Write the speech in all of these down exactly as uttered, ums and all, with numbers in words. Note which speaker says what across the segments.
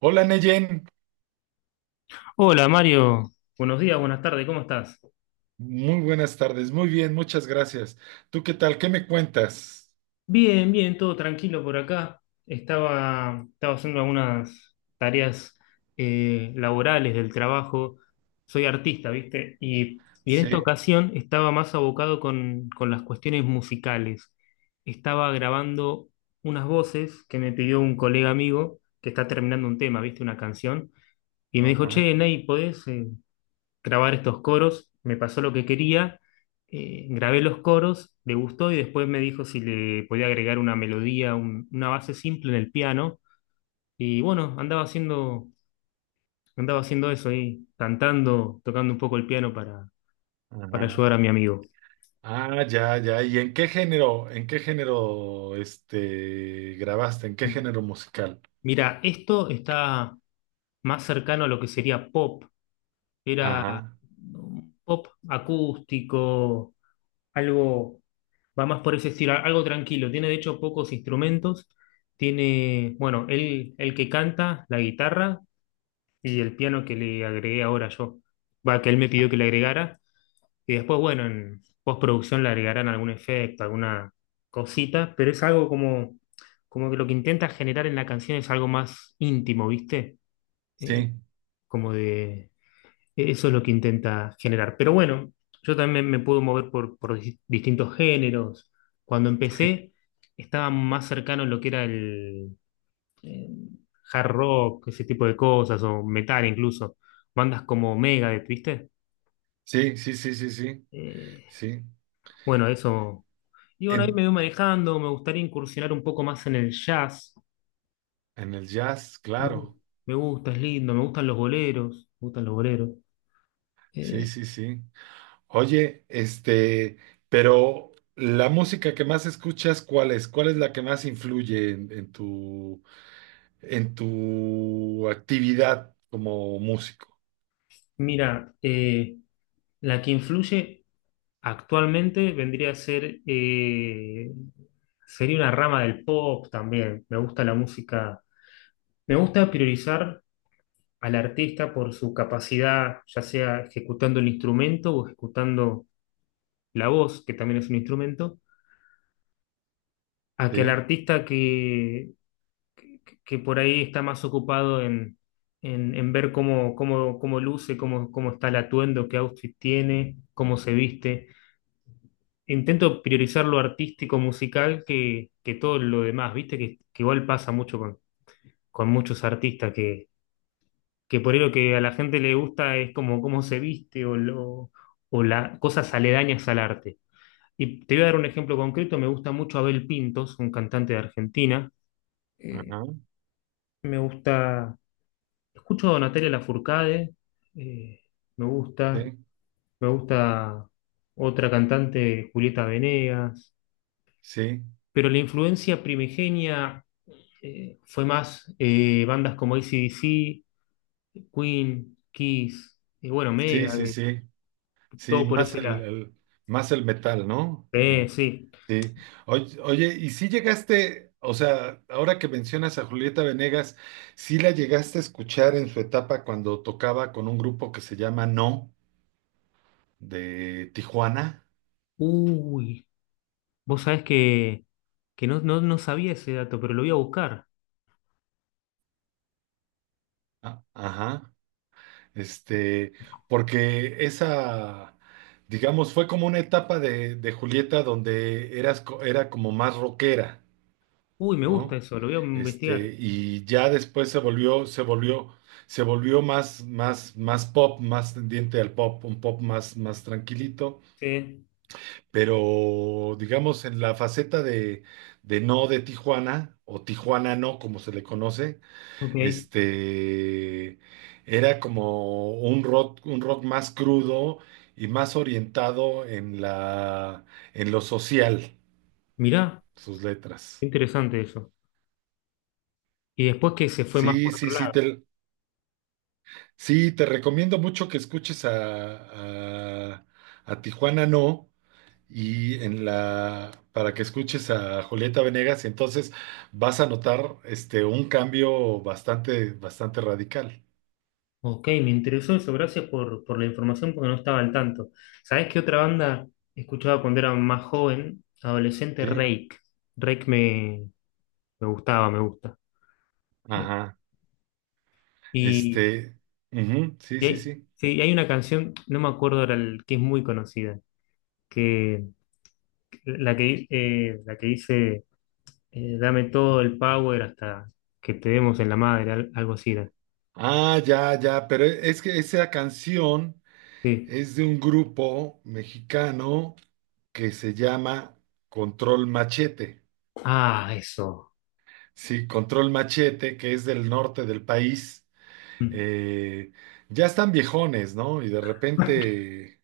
Speaker 1: Hola Neyen,
Speaker 2: Hola Mario, buenos días, buenas tardes, ¿cómo estás?
Speaker 1: muy buenas tardes, muy bien, muchas gracias. ¿Tú qué tal? ¿Qué me cuentas?
Speaker 2: Bien, bien, todo tranquilo por acá. Estaba, estaba haciendo algunas tareas eh, laborales del trabajo. Soy artista, ¿viste? Y, y en esta
Speaker 1: Sí.
Speaker 2: ocasión estaba más abocado con, con las cuestiones musicales. Estaba grabando unas voces que me pidió un colega amigo que está terminando un tema, ¿viste? Una canción. Y me dijo,
Speaker 1: Ajá,
Speaker 2: che, Ney, ¿podés, eh, grabar estos coros, me pasó lo que quería, eh, grabé los coros, le gustó y después me dijo si le podía agregar una melodía, un- una base simple en el piano. Y bueno, andaba haciendo, andaba haciendo eso ahí, cantando, tocando un poco el piano para, para
Speaker 1: ajá.
Speaker 2: ayudar a mi amigo.
Speaker 1: Ah, ya, ya. ¿Y en qué género, en qué género, este, grabaste? ¿En qué género musical?
Speaker 2: Mira, esto está más cercano a lo que sería pop, era
Speaker 1: Ajá.
Speaker 2: un pop acústico, algo va más por ese estilo, algo tranquilo. Tiene de hecho pocos instrumentos. Tiene, bueno, él, el que canta, la guitarra y el piano que le agregué ahora yo. Va, que él me pidió que le agregara. Y después, bueno, en postproducción le agregarán algún efecto, alguna cosita, pero es algo como, como que lo que intenta generar en la canción es algo más íntimo, ¿viste? Eh,
Speaker 1: Sí,
Speaker 2: como de e- eso es lo que intenta generar. Pero bueno, yo también me puedo mover por, por dis- distintos géneros. Cuando empecé, estaba más cercano a lo que era el, eh, hard rock, ese tipo de cosas, o metal incluso. Bandas como Megadeth, ¿viste?
Speaker 1: sí, sí, sí, sí, sí,
Speaker 2: Eh,
Speaker 1: sí.
Speaker 2: bueno, eso. Y bueno, ahí me
Speaker 1: En,
Speaker 2: voy manejando. Me gustaría incursionar un poco más en el jazz.
Speaker 1: en el jazz,
Speaker 2: Me, gu-
Speaker 1: claro.
Speaker 2: me gusta, es lindo. Me gustan los boleros. Me gustan los boleros.
Speaker 1: Sí,
Speaker 2: Eh,
Speaker 1: sí, sí. Oye, este, pero la música que más escuchas, ¿cuál es? ¿Cuál es la que más influye en, en tu en tu actividad como músico?
Speaker 2: mira, eh, la que influye. Actualmente vendría a ser, eh, sería una rama del pop también. Me gusta la música. Me gusta priorizar al artista por su capacidad, ya sea ejecutando el instrumento o ejecutando la voz, que también es un instrumento, a que al
Speaker 1: ¿Sí?
Speaker 2: artista que, que, que por ahí está más ocupado en, en, en ver cómo, cómo, cómo luce, cómo, cómo está el atuendo, qué outfit tiene, cómo se viste. Intento priorizar lo artístico musical que, que todo lo demás, ¿viste? Que, que igual pasa mucho con, con muchos artistas, que, que por ahí lo que a la gente le gusta es como cómo se viste o, lo, o la, cosas aledañas al arte. Y te voy a dar un ejemplo concreto, me gusta mucho Abel Pintos, un cantante de Argentina. Eh,
Speaker 1: Ajá,
Speaker 2: me gusta, escucho a Natalia Lafourcade, eh, me gusta,
Speaker 1: sí,
Speaker 2: me gusta otra cantante, Julieta Venegas,
Speaker 1: sí,
Speaker 2: pero la influencia primigenia eh, fue más eh, bandas como A C/D C, Queen, Kiss, y bueno,
Speaker 1: sí, sí,
Speaker 2: Megadeth,
Speaker 1: sí, sí,
Speaker 2: todo por
Speaker 1: más
Speaker 2: ese
Speaker 1: el,
Speaker 2: lado.
Speaker 1: el- más el metal, ¿no?
Speaker 2: Eh,
Speaker 1: En-
Speaker 2: sí.
Speaker 1: sí. Oye, oye, y si llegaste, o sea, ahora que mencionas a Julieta Venegas, ¿sí la llegaste a escuchar en su etapa cuando tocaba con un grupo que se llama No, de Tijuana?
Speaker 2: Uy, vos sabés que, que no, no, no sabía ese dato, pero lo voy a buscar.
Speaker 1: Ah, ajá. Este, porque esa, digamos, fue como una etapa de, de Julieta donde eras, co- era como más rockera,
Speaker 2: Uy, me gusta
Speaker 1: ¿no?
Speaker 2: eso, lo voy a investigar.
Speaker 1: Este, y ya después se volvió, se volvió, se volvió más, más, más pop, más tendiente al pop, un pop más, más tranquilito,
Speaker 2: Sí,
Speaker 1: pero digamos en la faceta de, de no de Tijuana, o Tijuana no, como se le conoce.
Speaker 2: ok.
Speaker 1: este era como un rock, un rock más crudo y más orientado en la, en lo social,
Speaker 2: Mirá,
Speaker 1: sus
Speaker 2: qué
Speaker 1: letras.
Speaker 2: interesante eso. Y después que se fue más
Speaker 1: Sí,
Speaker 2: por otro
Speaker 1: sí, sí,
Speaker 2: lado.
Speaker 1: te, sí, te recomiendo mucho que escuches a, a, a Tijuana No y en la para que escuches a Julieta Venegas y entonces vas a notar este un cambio bastante, bastante radical.
Speaker 2: Ok, me interesó eso, gracias por, por la información porque no estaba al tanto. ¿Sabés qué otra banda escuchaba cuando era más joven? Adolescente,
Speaker 1: ¿Sí?
Speaker 2: Rake. Rake me, Me gustaba, me gusta. Eh,
Speaker 1: Ajá.
Speaker 2: Y,
Speaker 1: Este, ujú, sí,
Speaker 2: y
Speaker 1: sí,
Speaker 2: hay,
Speaker 1: sí.
Speaker 2: sí, y hay una canción, no me acuerdo ahora, el- que es muy conocida, que la que, eh, la que dice, eh, dame todo el power hasta que te demos en la madre, al- algo así era.
Speaker 1: Ah, ya, ya, pero es que esa canción
Speaker 2: Sí.
Speaker 1: es de un grupo mexicano que se llama Control Machete.
Speaker 2: Ah, eso.
Speaker 1: Sí, Control Machete, que es del norte del país.
Speaker 2: Mm.
Speaker 1: Eh, ya están viejones, ¿no? Y de repente,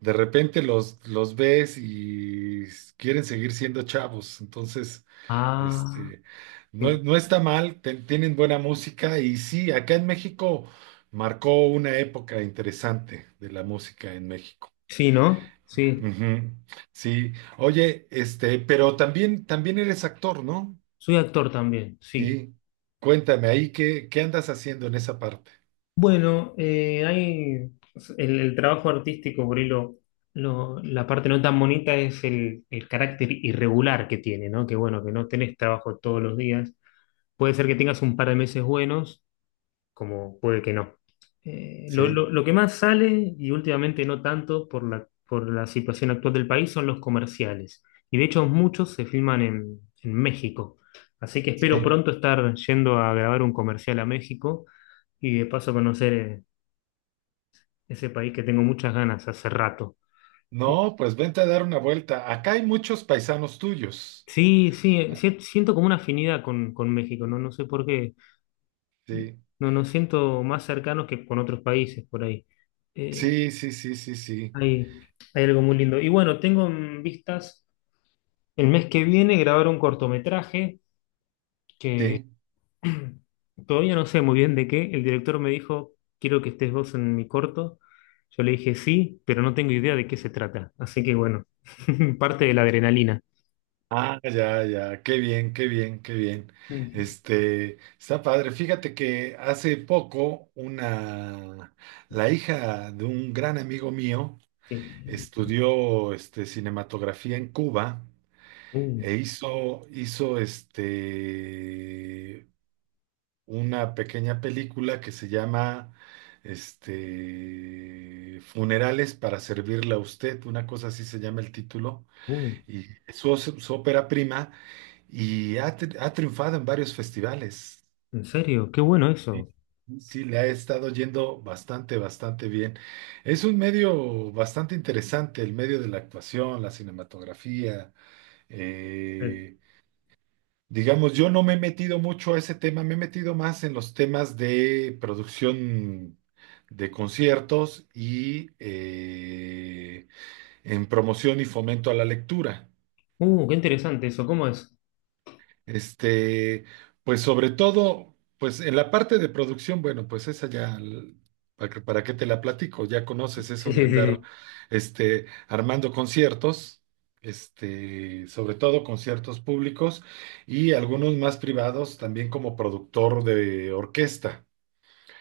Speaker 1: de repente los, los ves y quieren seguir siendo chavos. Entonces,
Speaker 2: Ah,
Speaker 1: Este, no,
Speaker 2: eh,
Speaker 1: no está mal, te- tienen buena música y sí, acá en México marcó una época interesante de la música en México.
Speaker 2: sí, ¿no? Sí.
Speaker 1: Ujú. Sí, oye, este, pero también, también eres actor, ¿no?
Speaker 2: Soy actor también, sí.
Speaker 1: Sí, cuéntame ahí qué, qué andas haciendo en esa parte.
Speaker 2: Bueno, eh, hay el, el trabajo artístico, por ahí lo- lo- la parte no tan bonita es el, el carácter irregular que tiene, ¿no? Que bueno, que no tenés trabajo todos los días. Puede ser que tengas un par de meses buenos, como puede que no. Eh, lo,
Speaker 1: Sí,
Speaker 2: lo- lo que más sale, y últimamente no tanto por la, por la situación actual del país, son los comerciales. Y de hecho muchos se filman en, en México. Así que espero
Speaker 1: sí.
Speaker 2: pronto estar yendo a grabar un comercial a México y de paso conocer... eh, ese país que tengo muchas ganas hace rato. Eh,
Speaker 1: No, pues vente a dar una vuelta. Acá hay muchos paisanos tuyos.
Speaker 2: Sí, sí, sí, siento como una afinidad con, con México, no, no sé por qué,
Speaker 1: Sí,
Speaker 2: no nos siento más cercanos que con otros países por ahí. Eh,
Speaker 1: sí, sí, sí, sí, sí.
Speaker 2: hay, hay algo muy lindo. Y bueno, tengo en vistas el mes que viene grabar un cortometraje que
Speaker 1: Sí.
Speaker 2: todavía no sé muy bien de qué. El director me dijo, quiero que estés vos en mi corto. Yo le dije sí, pero no tengo idea de qué se trata. Así que bueno, parte de la adrenalina.
Speaker 1: Ah, ya, ya, qué bien, qué bien, qué bien.
Speaker 2: Mm,
Speaker 1: Este, está padre. Fíjate que hace poco una, la hija de un gran amigo mío
Speaker 2: sí.
Speaker 1: estudió este, cinematografía en Cuba e hizo, hizo este, una pequeña película que se llama este, Funerales para servirle a usted, una cosa así se llama el título,
Speaker 2: Uh,
Speaker 1: y es su, su ópera prima y ha, tri- ha triunfado en varios festivales.
Speaker 2: ¿en serio? Qué bueno
Speaker 1: Sí,
Speaker 2: eso.
Speaker 1: sí, le ha estado yendo bastante, bastante bien. Es un medio bastante interesante, el medio de la actuación, la cinematografía.
Speaker 2: Eh,
Speaker 1: eh, digamos, yo no me he metido mucho a ese tema, me he metido más en los temas de producción de conciertos y eh, en promoción y fomento a la lectura.
Speaker 2: Uh, qué interesante eso. ¿Cómo es?
Speaker 1: Este, pues sobre todo, pues en la parte de producción, bueno, pues esa ya, l- ¿para qué, para qué te la platico? Ya conoces
Speaker 2: Sí,
Speaker 1: eso
Speaker 2: sí,
Speaker 1: de
Speaker 2: sí,
Speaker 1: andar,
Speaker 2: sí.
Speaker 1: este, armando conciertos, este, sobre todo conciertos públicos y algunos más privados, también como productor de orquesta.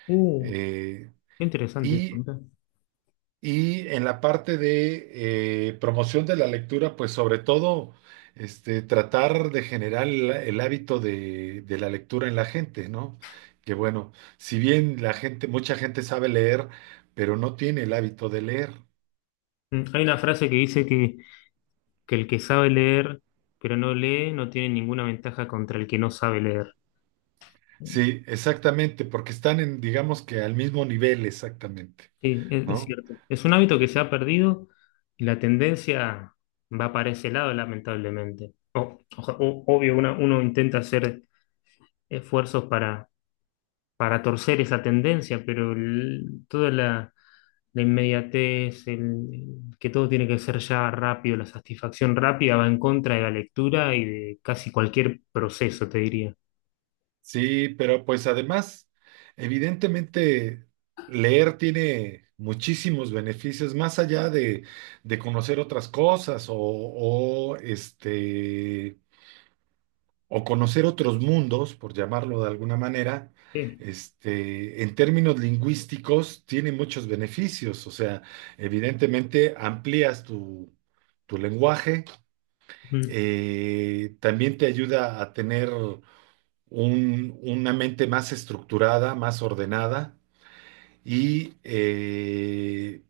Speaker 2: Uh,
Speaker 1: Eh,
Speaker 2: qué interesante eso,
Speaker 1: y
Speaker 2: mirá.
Speaker 1: y en la parte de eh, promoción de la lectura, pues sobre todo este, tratar de generar el, el hábito de, de la lectura en la gente, ¿no? Que bueno, si bien la gente, mucha gente sabe leer, pero no tiene el hábito de leer.
Speaker 2: Mm, hay una frase que dice que, que el que sabe leer pero no lee no tiene ninguna ventaja contra el que no sabe leer.
Speaker 1: Sí, exactamente, porque están en, digamos que al mismo nivel, exactamente,
Speaker 2: Sí, es, es
Speaker 1: ¿no?
Speaker 2: cierto. Es un hábito que se ha perdido y la tendencia va para ese lado, lamentablemente. O- oja- o- obvio, una- uno intenta hacer esfuerzos para, para torcer esa tendencia, pero el- toda la, la inmediatez, el, que todo tiene que ser ya rápido, la satisfacción rápida va en contra de la lectura y de casi cualquier proceso, te diría.
Speaker 1: Sí, pero pues además, evidentemente, leer tiene muchísimos beneficios, más allá de, de conocer otras cosas o, o, este, o conocer otros mundos, por llamarlo de alguna manera,
Speaker 2: Sí,
Speaker 1: este, en términos lingüísticos, tiene muchos beneficios. O sea, evidentemente amplías tu, tu lenguaje,
Speaker 2: mm,
Speaker 1: eh, también te ayuda a tener un- una mente más estructurada, más ordenada y eh,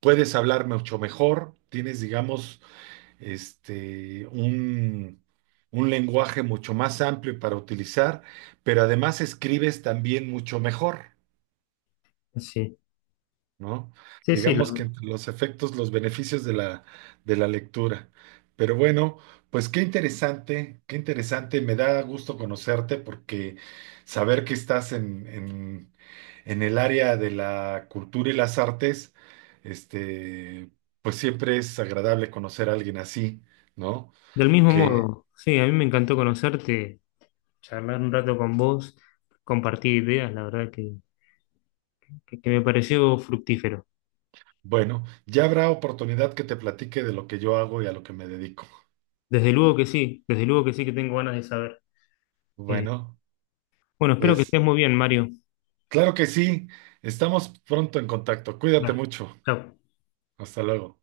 Speaker 1: puedes hablar mucho mejor, tienes, digamos, este, un, un lenguaje mucho más amplio para utilizar, pero además escribes también mucho mejor.
Speaker 2: sí,
Speaker 1: ¿No?
Speaker 2: sí, sí,
Speaker 1: Digamos
Speaker 2: lo-
Speaker 1: que entre los efectos, los beneficios de la, de la lectura. Pero bueno, pues qué interesante, qué interesante, me da gusto conocerte porque saber que estás en, en, en el área de la cultura y las artes, este, pues siempre es agradable conocer a alguien así, ¿no?
Speaker 2: del mismo
Speaker 1: Que,
Speaker 2: modo. Sí, a mí me encantó conocerte, charlar un rato con vos, compartir ideas, la verdad que, que, que me pareció fructífero.
Speaker 1: bueno, ya habrá oportunidad que te platique de lo que yo hago y a lo que me dedico.
Speaker 2: Desde luego que sí, desde luego que sí que tengo ganas de saber. Eh,
Speaker 1: Bueno,
Speaker 2: bueno, espero que
Speaker 1: pues...
Speaker 2: estés muy bien, Mario.
Speaker 1: Claro que sí. Estamos pronto en contacto. Cuídate
Speaker 2: Dale,
Speaker 1: mucho.
Speaker 2: chao.
Speaker 1: Hasta luego.